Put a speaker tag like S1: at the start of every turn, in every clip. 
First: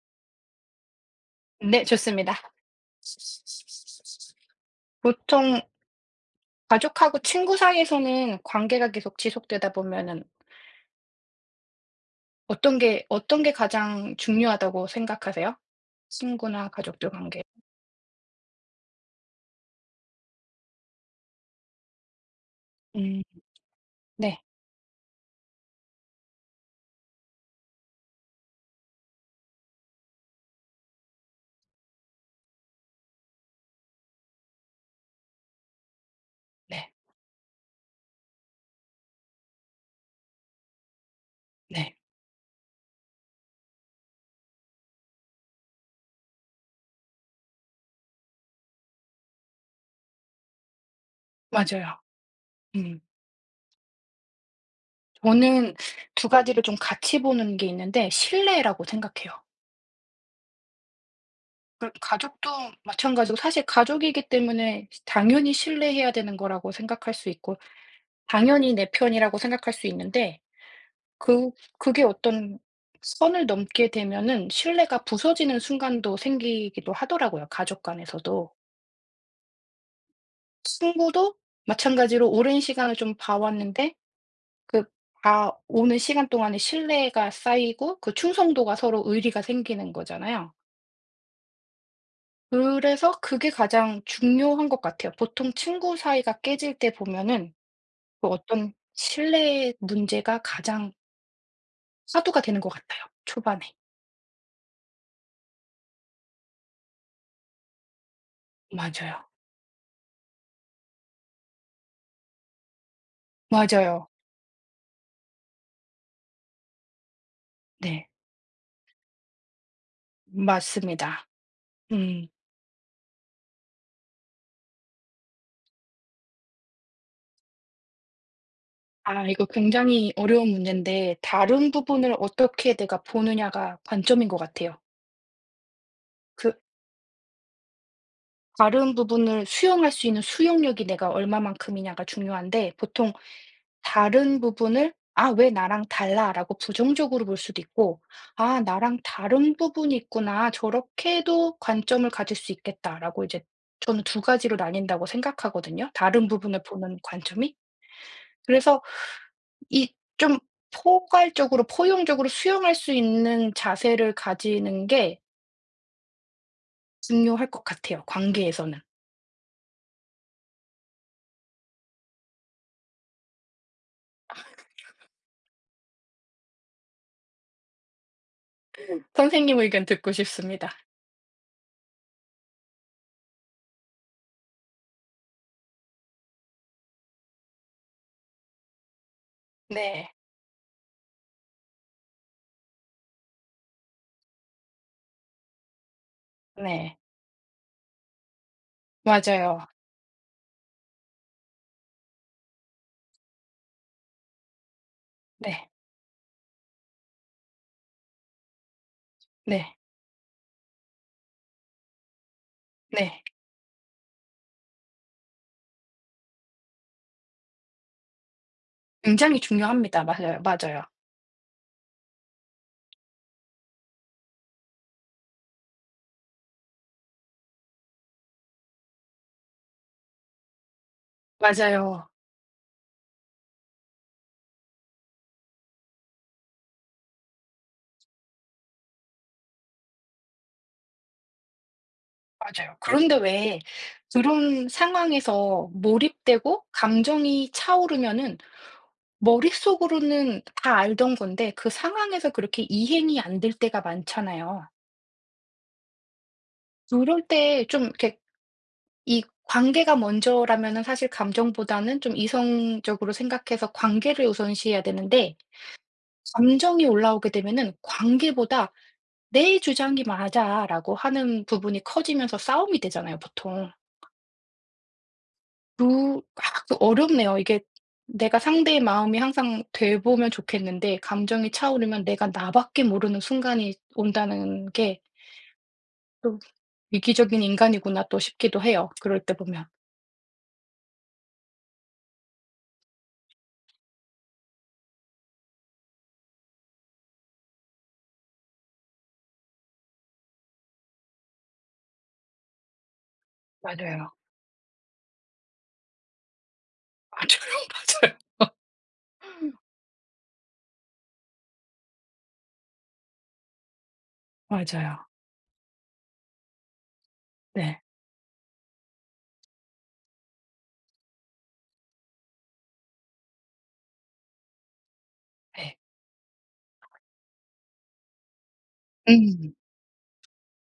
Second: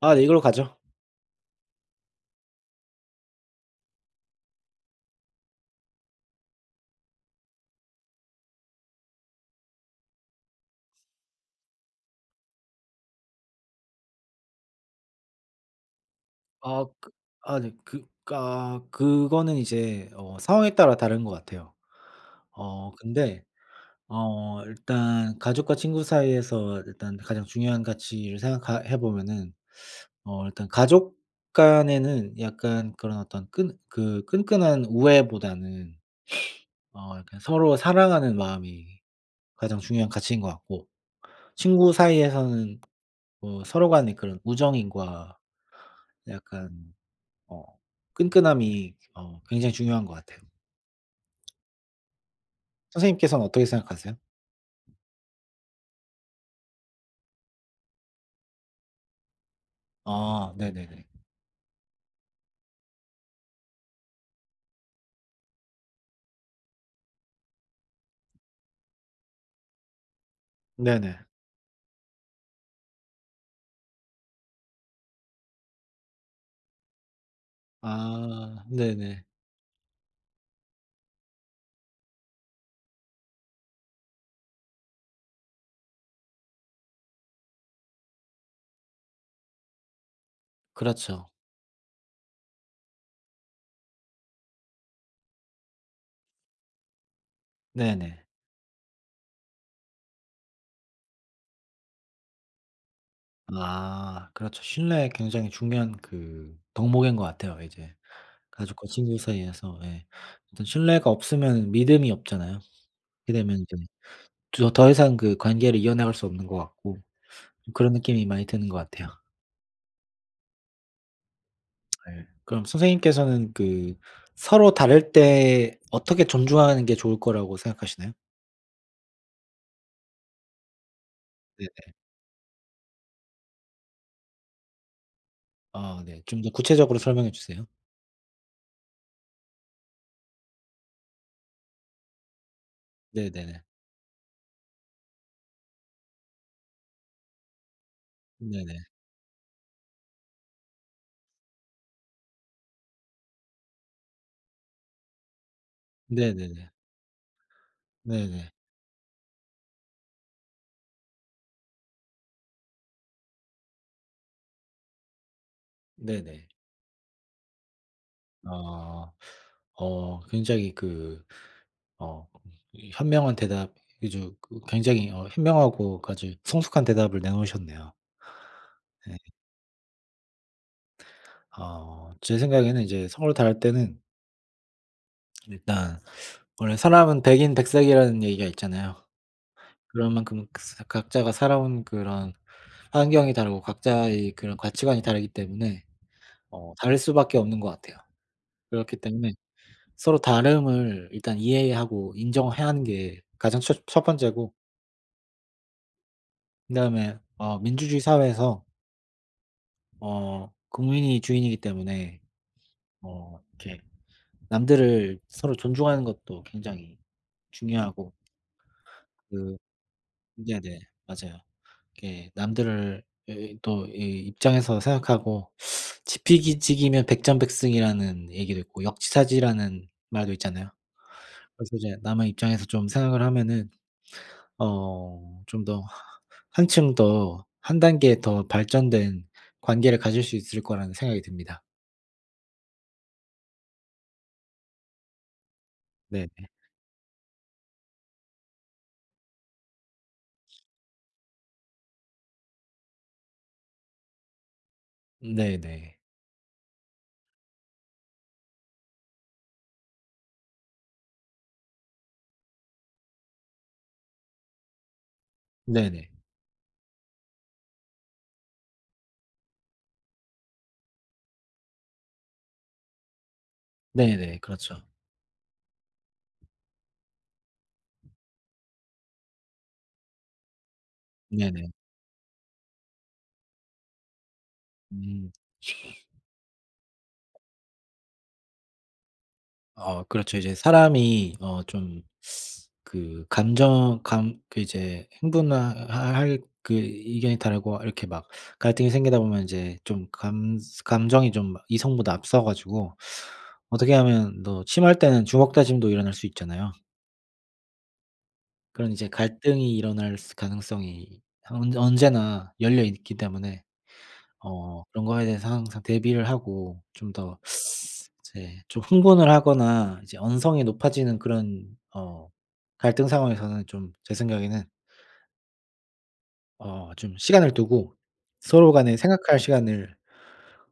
S1: 아 네, 이걸로 가죠.
S2: 네 좋습니다. 보통 가족하고 친구 사이에서는 관계가 계속 지속되다 보면은 어떤 게 가장 중요하다고 생각하세요? 친구나
S1: 아
S2: 가족들
S1: 그
S2: 관계.
S1: 아 네. 아 그거는 이제 상황에 따라 다른 것 같아요.
S2: 음
S1: 근데
S2: 네.
S1: 일단 가족과 친구 사이에서 일단 가장 중요한 가치를 생각하 해 보면은, 일단 가족 간에는 약간 그런 어떤 끈 그 끈끈한 우애보다는
S2: 네.
S1: 약간 서로 사랑하는 마음이 가장 중요한 가치인 것 같고, 친구
S2: 네.
S1: 사이에서는 뭐 서로 간의 그런 우정인과 약간 어 끈끈함이 굉장히 중요한 것 같아요.
S2: 맞아요. 음.
S1: 선생님께서는 어떻게 생각하세요?
S2: 저는 두 가지를 좀 같이 보는 게 있는데 신뢰라고 생각해요.
S1: 아 네네네.
S2: 그 가족도 마찬가지고 사실 가족이기 때문에 당연히 신뢰해야 되는 거라고 생각할 수 있고 당연히 내 편이라고 생각할 수 있는데
S1: 네네.
S2: 그 그게 어떤 선을 넘게 되면은 신뢰가 부서지는 순간도 생기기도 하더라고요, 가족 간에서도.
S1: 아 네네.
S2: 친구도 마찬가지로 오랜 시간을 좀 봐 왔는데 그 봐 오는 시간 동안에 신뢰가 쌓이고 그 충성도가 서로 의리가 생기는 거잖아요.
S1: 그렇죠.
S2: 그래서 그게 가장 중요한 것 같아요. 보통 친구 사이가 깨질 때 보면은
S1: 네네.
S2: 그 어떤 신뢰 문제가 가장 화두가 되는 것 같아요, 초반에.
S1: 아 그렇죠. 신뢰, 굉장히 중요한 그 덕목인 것 같아요 이제. 가족과 친구
S2: 맞아요.
S1: 사이에서. 예. 일단 신뢰가 없으면 믿음이 없잖아요. 그렇게 되면 이제
S2: 맞아요.
S1: 더 이상 그 관계를 이어나갈 수 없는 것 같고, 그런
S2: 네.
S1: 느낌이 많이 드는 것 같아요.
S2: 맞습니다.
S1: 네.
S2: 음.
S1: 그럼 선생님께서는 그 서로 다를 때 어떻게 존중하는 게 좋을 거라고 생각하시나요?
S2: 아 이거 굉장히 어려운 문제인데 다른
S1: 네네.
S2: 부분을 어떻게 내가 보느냐가 관점인 것 같아요.
S1: 아 네. 좀 더
S2: 그
S1: 구체적으로 설명해 주세요.
S2: 다른 부분을 수용할 수 있는 수용력이 내가 얼마만큼이냐가 중요한데 보통
S1: 네네네.
S2: 다른 부분을 '아 왜 나랑 달라.'라고 부정적으로 볼 수도 있고 '아
S1: 네네.
S2: 나랑 다른 부분이 있구나. 저렇게도 관점을 가질 수 있겠다.'라고 이제 저는 두 가지로 나뉜다고 생각하거든요 다른 부분을
S1: 네네네.
S2: 보는 관점이.
S1: 네네.
S2: 그래서 이 좀 포괄적으로 포용적으로 수용할 수 있는 자세를 가지는 게
S1: 네네.
S2: 중요할 것 같아요, 관계에서는.
S1: 아. 굉장히 어 이 현명한 대답, 아주 굉장히 현명하고 아주 성숙한 대답을 내놓으셨네요. 네.
S2: 선생님 의견 듣고 싶습니다.
S1: 제 생각에는 이제 서로 다를 때는 일단, 원래 사람은 백인 백색이라는 얘기가 있잖아요. 그
S2: 네.
S1: 런 만큼 그 사 각자가 살아온 그런 환경이 다르고 각자의 그런 가치관이 다르기 때문에
S2: 네.
S1: 다를 수밖에 없는 것 같아요. 그렇기 때문에
S2: 맞아요.
S1: 서로 다름을 일단 이해하고 인정해야 하는 게 가장 첫 번째고,
S2: 네.
S1: 그다음에 민주주의 사회에서
S2: 네.
S1: 국민이 주인이기 때문에
S2: 네.
S1: 이렇게 남들을 서로 존중하는 것도 굉장히 중요하고,
S2: 굉장히
S1: 그
S2: 중요합니다. 맞아요.
S1: 네네.
S2: 맞아요.
S1: 맞아요. 이렇게 남들을, 또 이 입장에서 생각하고, 지피지기면 백전백승이라는 얘기도 있고 역지사지라는 말도 있잖아요. 그래서 이제
S2: 맞아요.
S1: 남의 입장에서 좀 생각을 하면은 좀 더 한층 더 한 단계 더 발전된 관계를 가질 수 있을 거라는 생각이 듭니다.
S2: 맞아요. 그런데 왜 그런 상황에서
S1: 네네.
S2: 몰입되고 감정이 차오르면은 머릿속으로는 다 알던 건데 그 상황에서 그렇게 이행이 안 될 때가 많잖아요.
S1: 네네.
S2: 그럴 때 좀 이렇게 이 관계가 먼저라면은 사실 감정보다는 좀 이성적으로 생각해서 관계를 우선시해야 되는데
S1: 네네.
S2: 감정이 올라오게 되면은 관계보다 "내 주장이 맞아."라고 하는 부분이 커지면서 싸움이 되잖아요 보통.
S1: 네네. 그렇죠.
S2: 두, 아 그 어렵네요. 이게 내가 상대의 마음이 항상 돼 보면 좋겠는데 감정이
S1: 네네.
S2: 차오르면 내가 나밖에 모르는 순간이 온다는 게
S1: 음.
S2: 또 '위기적인 인간이구나.' 또 싶기도 해요 그럴 때 보면.
S1: 그렇죠. 이제 사람이 좀 그 감정 감 그 이제 흥분하 할 의견이 다르고 이렇게 막 갈등이 생기다 보면 인제 좀 감 감정이 좀 이성보다 앞서 가지고, 어떻게
S2: 맞아요.
S1: 하면 또 심할 때는 주먹다짐도 일어날 수 있잖아요.
S2: 맞아요, 맞아요.
S1: 그런 이제 갈등이 일어날 스 가능성이 언 언제나 열려 있기 때문에 그런
S2: 맞아요.
S1: 거에 대해서 항상 대비를 하고, 좀 더
S2: 네.
S1: 이제 좀 흥분을 하거나 이제 언성이 높아지는 그런 갈등 상황에서는, 좀 제 생각에는
S2: 예.
S1: 좀 시간을 두고 서로 간에 생각할
S2: 음.
S1: 시간을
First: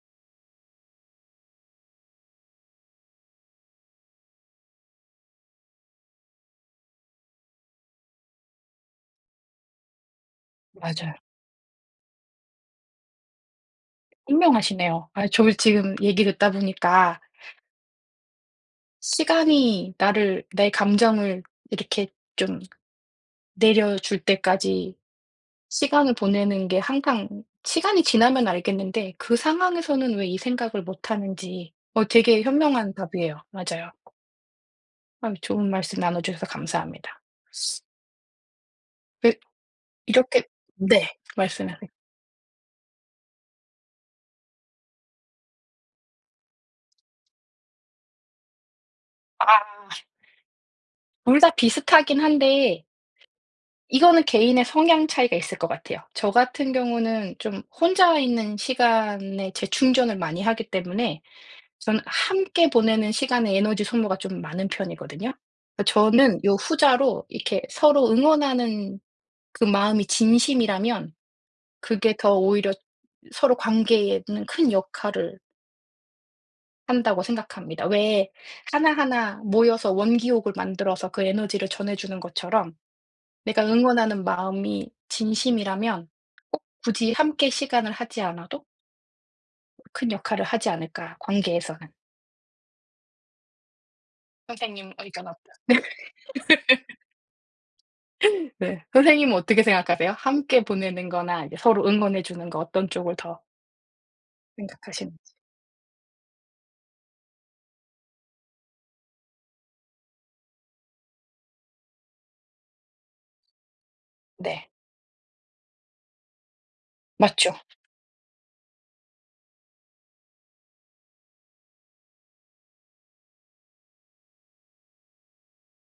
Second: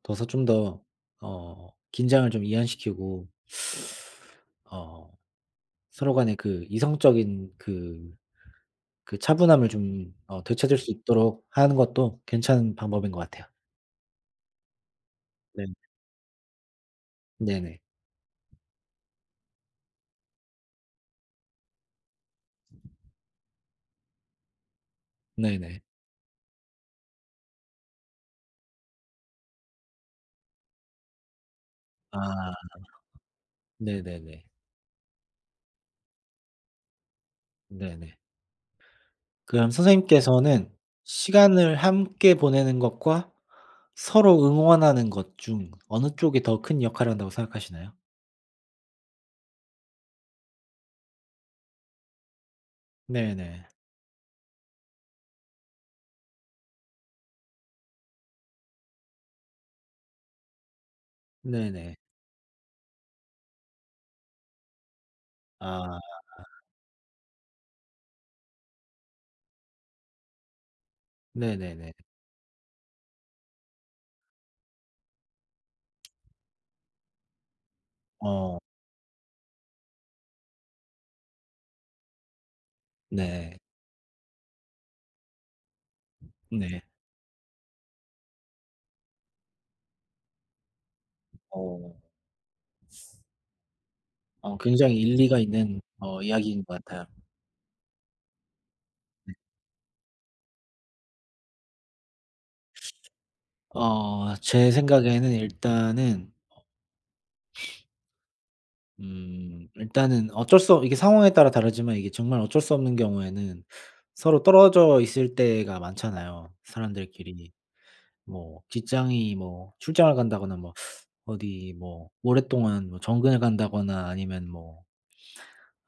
S1: 둬서 좀 더 긴장을 좀 이완시키고, 어 서로 간에 그 이성적인 차분함을 좀 되찾을 수
S2: 맞아요.
S1: 있도록 하는 것도 괜찮은 방법인 것 같아요.
S2: 현명하시네요. 아 저
S1: 네.
S2: 지금 얘기 듣다 보니까
S1: 네네.
S2: 시간이 나를 내 감정을 이렇게 좀 내려줄 때까지
S1: 네네.
S2: 시간을 보내는 게 항상 시간이 지나면 알겠는데 그 상황에서는 왜 이 생각을 못 하는지 되게
S1: 아
S2: 현명한 답이에요. 맞아요.
S1: 네네네.
S2: 아유 좋은 말씀 나눠 주셔서 감사합니다.
S1: 네네.
S2: 그
S1: 그럼
S2: 이렇게
S1: 선생님께서는
S2: 네.
S1: 시간을
S2: 말씀하세요.
S1: 함께 보내는 것과 서로 응원하는 것 중 어느 쪽이 더 큰 역할을 한다고 생각하시나요?
S2: 아 둘 다 비슷하긴 한데
S1: 네네.
S2: 이거는 개인의 성향 차이가 있을 것 같아요. 저 같은 경우는 좀 혼자 있는 시간에 재충전을 많이 하기 때문에
S1: 네네.
S2: 저는 함께 보내는 시간에 에너지 소모가 좀 많은 편이거든요. 그
S1: 아
S2: 저는 요 후자로 이렇게 서로 응원하는 그 마음이 진심이라면
S1: 네네네.
S2: 그게 더 오히려 서로 관계에는 큰 역할을 한다고 생각합니다. 왜
S1: 어
S2: 하나하나 모여서 원기옥을 만들어서 그 에너지를 전해주는 것처럼
S1: 네.
S2: 내가 응원하는 마음이 진심이라면 꼭
S1: 네.
S2: 굳이 함께 시간을 하지 않아도 큰 역할을 하지 않을까, 관계에서는.
S1: 어.
S2: 선생님
S1: 굉장히
S2: 의견
S1: 일리가
S2: 어떠세요?
S1: 있는 이야기인 것 같아요.
S2: 네. 선생님은 어떻게 생각하세요? 함께 보내는 거나 이제 서로 응원해 주는 거 어떤 쪽을 더
S1: 제 생각에는
S2: 생각하시는지.
S1: 일단은, 일단은 어쩔 수 이게 상황에 따라 다르지만 이게 정말 어쩔 수 없는 경우에는 서로
S2: 네.
S1: 떨어져 있을 때가 많잖아요,
S2: 맞죠.
S1: 사람들끼리. 뭐 직장이 뭐 출장을 간다거나, 뭐 어디 뭐 오랫동안 뭐 정근을 간다거나, 아니면 뭐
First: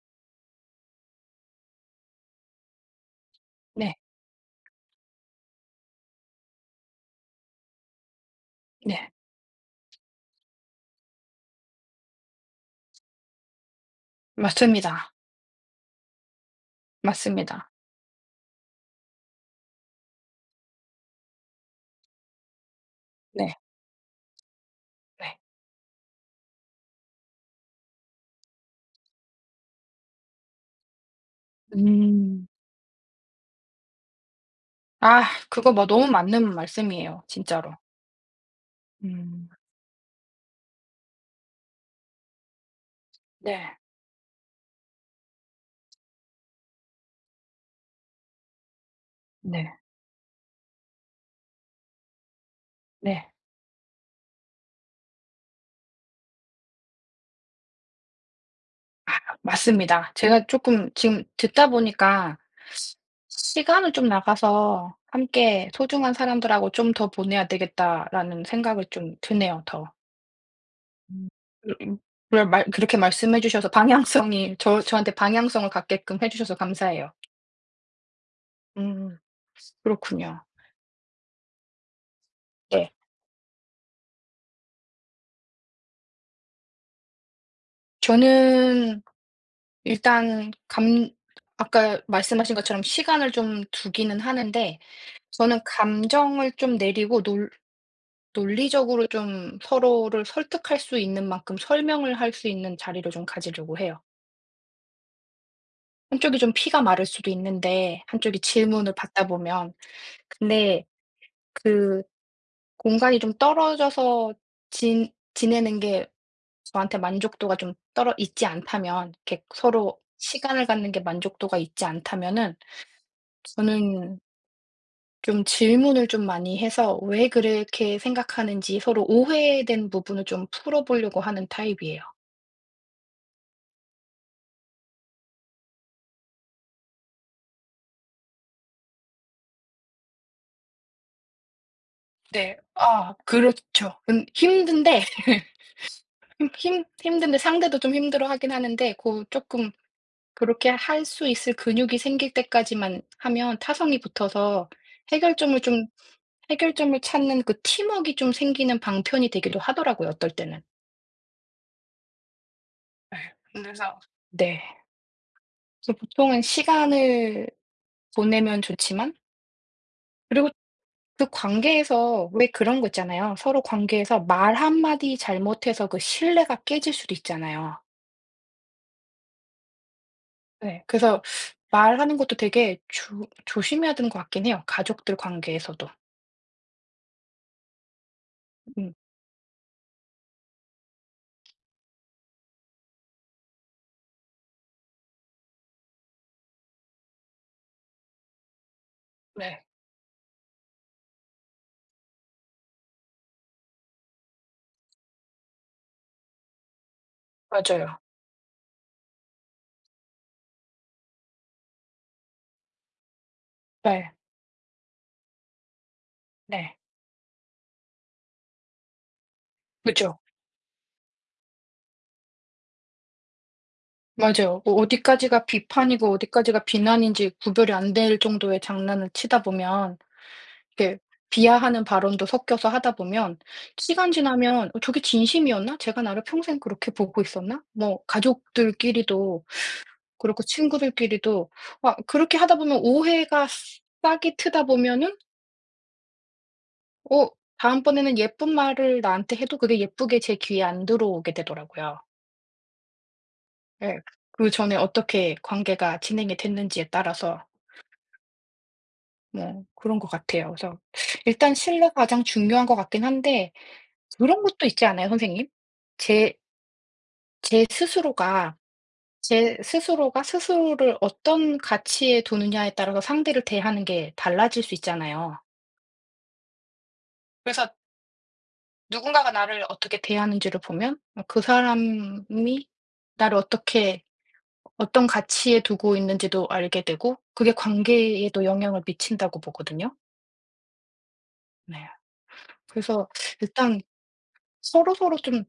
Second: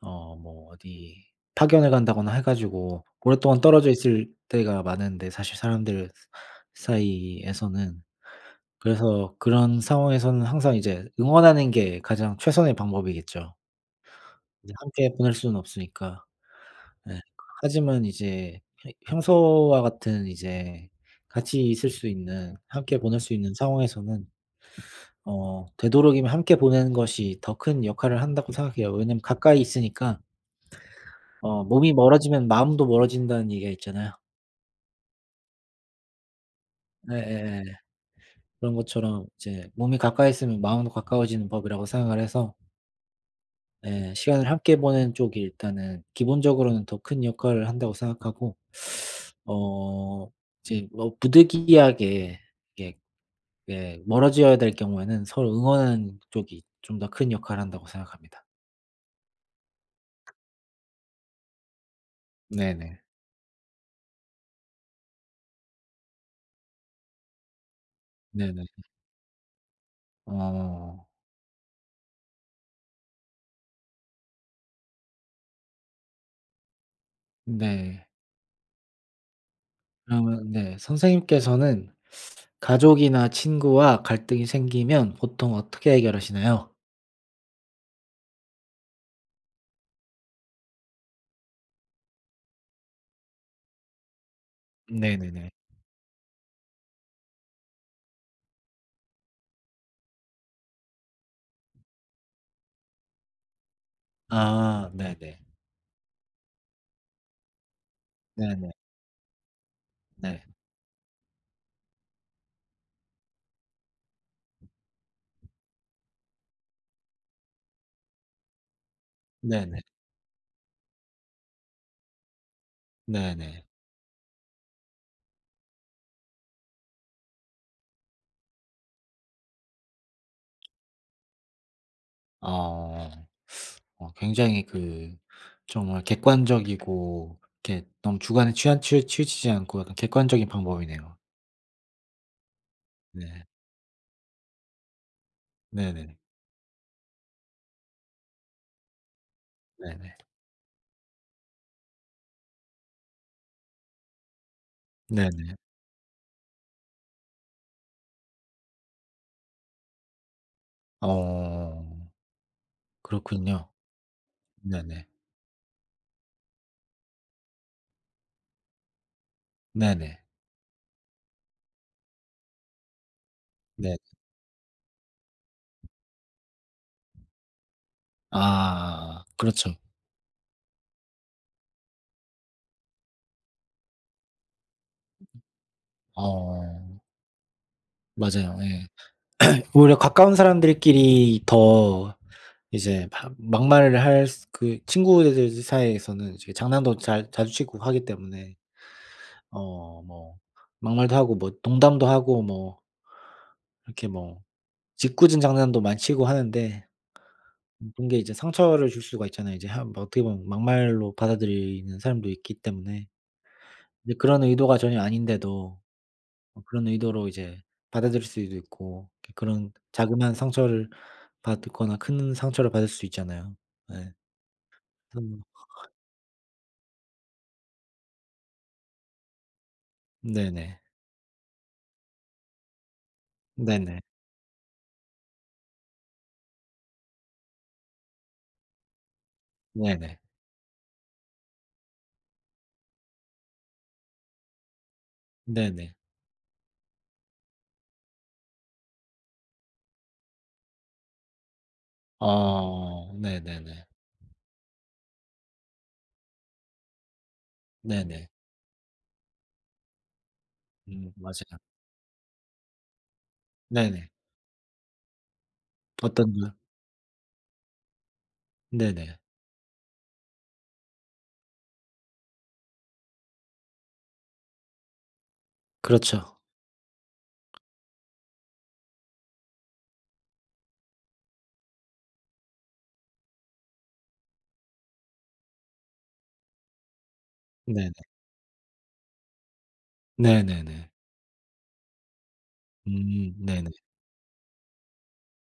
S1: 뭐 어디 파견을 간다거나 해 가지고 오랫동안 떨어져
S2: 네.
S1: 있을 때가 많은데, 사실 사람들 사이에서는.
S2: 네.
S1: 그래서 그런 상황에서는 항상 이제 응원하는 게 가장 최선의 방법이겠죠. 이제 함께
S2: 맞습니다.
S1: 보낼 수는 없으니까. 예.
S2: 맞습니다.
S1: 하지만 이제 평 평소와 같은 이제 같이 있을 수 있는, 함께 보낼 수 있는
S2: 네.
S1: 상황에서는
S2: 네.
S1: 되도록이면 함께 보내는 것이 더 큰 역할을 한다고 생각해요. 왜냐면 가까이 있으니까, 몸이
S2: 음.
S1: 멀어지면 마음도 멀어진다는 얘기가 있잖아요.
S2: 아 그거 뭐 너무 맞는 말씀이에요
S1: 예예예.
S2: 진짜로.
S1: 그런 것처럼
S2: 음.
S1: 이제 몸이 가까이 있으면 마음도 가까워지는 법이라고 생각을 해서,
S2: 네.
S1: 예, 시간을 함께 보내는 쪽이 일단은 기본적으로는 더 큰 역할을 한다고 생각하고
S2: 네.
S1: 어 이제 뭐 부득이하게 이게
S2: 네.
S1: 예 멀어져야 될 경우에는 서로 응원하는 쪽이 좀 더 큰 역할을 한다고 생각합니다.
S2: 맞습니다. 제가 조금 지금 듣다 보니까
S1: 네네.
S2: 시간을 좀 나가서 '함께 소중한 사람들하고 좀 더 보내야 되겠다.'라는
S1: 네네.
S2: 생각을 좀 드네요 더.
S1: 어.
S2: 음. 으음. 그래 말 그렇게 말씀해 주셔서 방향성이 저한테 방향성을 갖게끔 해 주셔서 감사해요.
S1: 네.
S2: 음 그렇군요.
S1: 그러면, 네, 선생님께서는
S2: 네.
S1: 가족이나 친구와 갈등이 생기면 보통 어떻게 해결하시나요?
S2: 저는 일단 감 아까 말씀하신 것처럼 시간을 좀 두기는 하는데
S1: 네네네.
S2: 저는 감정을 좀 내리고 놀 논리적으로 좀 서로를 설득할 수 있는 만큼 설명을 할 수 있는 자리를 좀 가지려고 해요.
S1: 아 네네.
S2: 한쪽이 좀 피가 마를 수도 있는데 한쪽이
S1: 네네.
S2: 질문을 받다 보면
S1: 네.
S2: 근데 그 공간이 좀 떨어져서 지 지내는 게 저한테 만족도가 좀 떨어 있지 않다면 이렇게
S1: 네네.
S2: 서로 시간을 갖는 게 만족도가 있지 않다면은
S1: 네네.
S2: 저는 좀 질문을 좀 많이 해서 왜 그렇게 생각하는지 서로 오해된 부분을 좀 풀어보려고 하는 타입이에요.
S1: 어. 굉장히 그 정말 객관적이고 이렇게 너무 주관에 취한, 치우치지 않고 약간 객관적인 방법이네요.
S2: 네. 아
S1: 네.
S2: 그렇죠. 힘든데
S1: 네네.
S2: 힘 힘 힘든데 상대도 좀 힘들어하긴 하는데 고 쪼끔
S1: 네네.
S2: 그렇게 할 수 있을 근육이 생길 때까지만 하면 타성이 붙어서
S1: 네네.
S2: 해결점을 좀 해결점을 찾는 그 팀웍이 좀 생기는 방편이 되기도 하더라고요 어떨 때는.
S1: 어.
S2: 예.
S1: 그렇군요.
S2: 그래서 네.
S1: 네네.
S2: 그래서 보통은 시간을 보내면 좋지만
S1: 네네.
S2: 그리고 그 관계에서 왜 그런 거 있잖아요. 서로
S1: 네.
S2: 관계에서 말 한마디 잘못해서 그 신뢰가 깨질 수도 있잖아요.
S1: 아 그렇죠.
S2: 네. 그래서 말하는 것도 되게 조 조심해야 되는 것 같긴 해요, 가족들 관계에서도.
S1: 어. 맞아요. 예.
S2: 음.
S1: 오히려 가까운 사람들끼리 더 이제 막 막말을 할 스 친구들 사이에서는 이제 장난도 잘 자주 치고 하기 때문에
S2: 네.
S1: 뭐 막말도 하고 뭐 농담도 하고 뭐 이렇게 뭐 짓궂은 장난도 많이 치고 하는데,
S2: 맞아요.
S1: 그런 게 이제 상처를 줄 수가 있잖아요. 이제 한 뭐 어떻게 보면 막말로 받아들이는 사람도 있기 때문에.
S2: 네.
S1: 근데 그런 의도가 전혀 아닌데도
S2: 네.
S1: 그런 의도로 이제 받아들일 수도 있고, 이렇게 그런
S2: 그죠.
S1: 자그마한 상처를 받거나 큰 상처를 받을 수 있잖아요. 네.
S2: 맞아요. 어
S1: 음
S2: 어디까지가 비판이고 어디까지가 비난인지 구별이 안 될 정도의 장난을 치다 보면
S1: 네네.
S2: 이렇게 비하하는 발언도 섞여서 하다 보면
S1: 네네.
S2: 시간 지나면 '어 저게 진심이었나? 제가 나를 평생 그렇게 보고 있었나?' 뭐 가족들끼리도
S1: 네네.
S2: 그렇고 친구들끼리도 아, 그렇게 하다 보면 오해가 싹이 트다 보면은
S1: 네네.
S2: 어 다음번에는 예쁜 말을 나한테 해도 그게 예쁘게 제 귀에 안 들어오게 되더라고요.
S1: 네네네.
S2: 예. 그전에 어떻게 관계가 진행이 됐는지에 따라서
S1: 네네.
S2: 뭐 그런 것 같아요. 그래서 일단
S1: 맞아요.
S2: 신뢰가 가장 중요한 것 같긴 한데
S1: 네네.
S2: 그런 것도 있지 않아요, 선생님?
S1: 어떤
S2: 제
S1: 거요?
S2: 제 스스로가
S1: 네네.
S2: 제 스스로가 스스로를 어떤 가치에 두느냐에 따라서 상대를 대하는 게 달라질 수 있잖아요.
S1: 그렇죠.
S2: 그래서 누군가가 나를 어떻게 대하는지를 보면 어 그 사람이 나를 어떻게 어떤 가치에 두고 있는지도 알게 되고 그게
S1: 네네.
S2: 관계에도 영향을 미친다고 보거든요.
S1: 네네네.
S2: 네. 그래서
S1: 네네.
S2: 일단 서로서로 좀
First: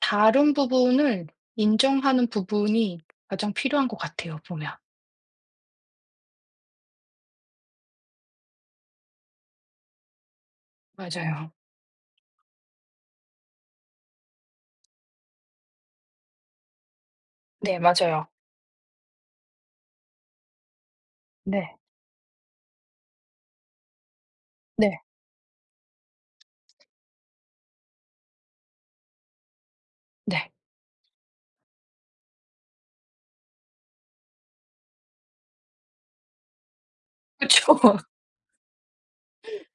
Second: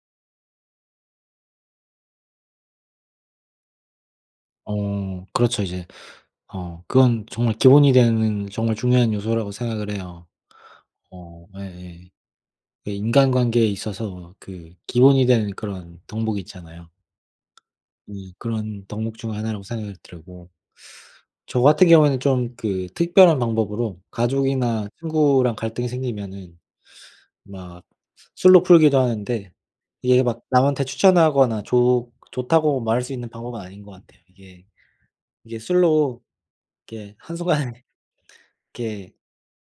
S2: 다른 부분을 인정하는 부분이 가장 필요한 것 같아요 보면.
S1: 그렇죠. 이제 그건 정말 기본이 되는 정말 중요한 요소라고 생각을 해요.
S2: 맞아요.
S1: 예예. 그 인간관계에 있어서 그 기본이 되는 그런 덕목 있잖아요.
S2: 네 맞아요.
S1: 네, 그런 덕목 중 하나라고 생각이 들고, 저
S2: 네.
S1: 같은 경우에는 좀 그 특별한 방법으로 가족이나
S2: 네.
S1: 친구랑 갈등이 생기면은 막 술로 풀기도 하는데, 이게 막
S2: 네.
S1: 남한테 추천하거나 좋 좋다고 말할 수 있는 방법은 아닌 것 같아요. 이게 술로 이렇게
S2: 그쵸.
S1: 한순간에 이렇게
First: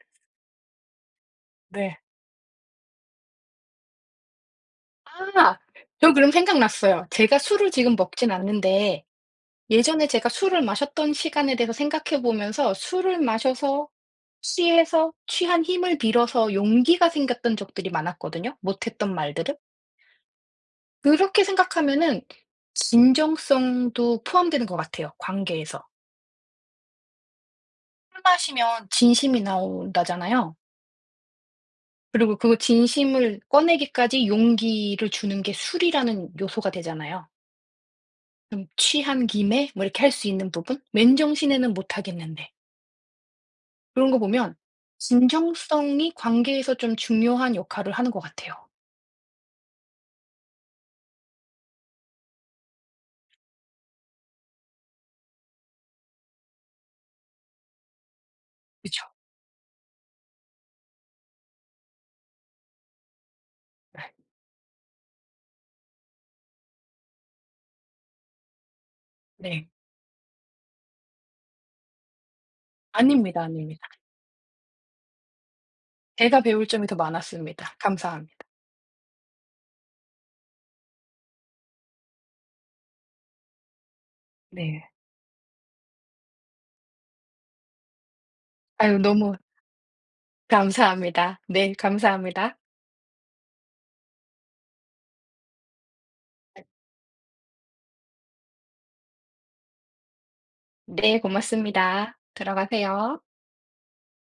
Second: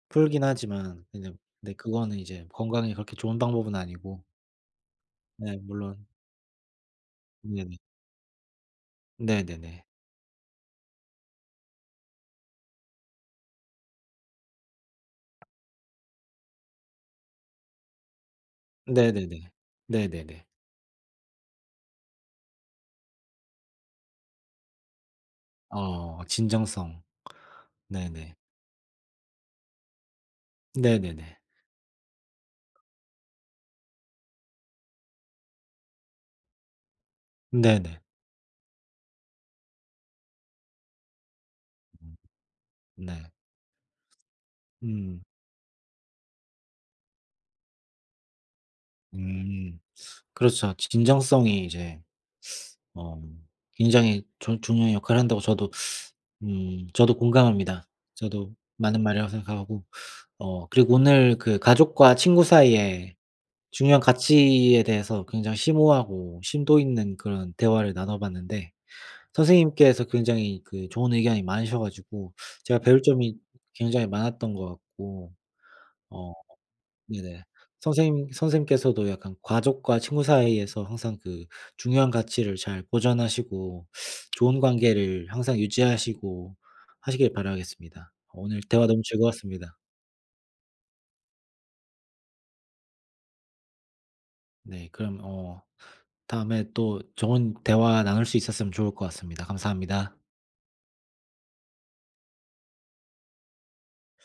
S1: 풀긴 하지만, 근데
S2: 네.
S1: 그거는 이제 건강에 그렇게 좋은 방법은 아니고.
S2: 아
S1: 네 물론.
S2: 저 그럼 생각났어요. 제가 술을
S1: 네네.
S2: 지금 먹진 않는데
S1: 네네네.
S2: 예전에 제가 술을 마셨던 시간에 대해서 생각해 보면서 술을 마셔서 취해서 취한 힘을 빌어서 용기가 생겼던 적들이 많았거든요, 못했던
S1: 네네네.
S2: 말들을.
S1: 네네네.
S2: 그렇게 생각하면은 진정성도 포함되는 것 같아요, 관계에서.
S1: 진정성.
S2: 술
S1: 네네.
S2: 마시면 진심이 나온다잖아요.
S1: 네네네.
S2: 그리고 그 진심을 꺼내기까지 용기를 주는 게 술이라는 요소가 되잖아요.
S1: 네네.
S2: 좀 취한 김에 뭐 이렇게 할 수 있는 부분? 맨정신에는 못
S1: 음
S2: 하겠는데.
S1: 네.
S2: 그런 거 보면
S1: 음.
S2: 진정성이 관계에서 좀 중요한 역할을 하는 것 같아요.
S1: 음. 그렇죠. 진정성이 이제 어 굉장히 조 중요한 역할을 한다고 저도 공감합니다. 저도 맞는
S2: 그쵸.
S1: 말이라고 생각하고. 그리고 오늘 그 가족과 친구 사이의 중요한
S2: 네.
S1: 가치에 대해서 굉장히 심오하고 심도 있는 그런 대화를 나눠 봤는데,
S2: 네.
S1: 선생님께서 굉장히 그 좋은 의견이 많으셔 가지고 제가 배울 점이
S2: 아닙니다, 아닙니다.
S1: 굉장히 많았던 것 같고. 어
S2: 제가 배울 점이 더
S1: 네네.
S2: 많았습니다. 감사합니다.
S1: 선생님께서도 약간 가족과 친구 사이에서 항상 그 중요한 가치를 잘 보존하시고, 좋은
S2: 네.
S1: 관계를 항상 유지하시고 하시길 바라겠습니다. 오늘 대화
S2: 아유
S1: 너무
S2: 너무
S1: 즐거웠습니다.
S2: 감사합니다. 네 감사합니다.
S1: 네, 그럼 다음에 또 좋은 대화 나눌 수 있었으면 좋을 것 같습니다. 감사합니다.
S2: 네 고맙습니다. 들어가세요.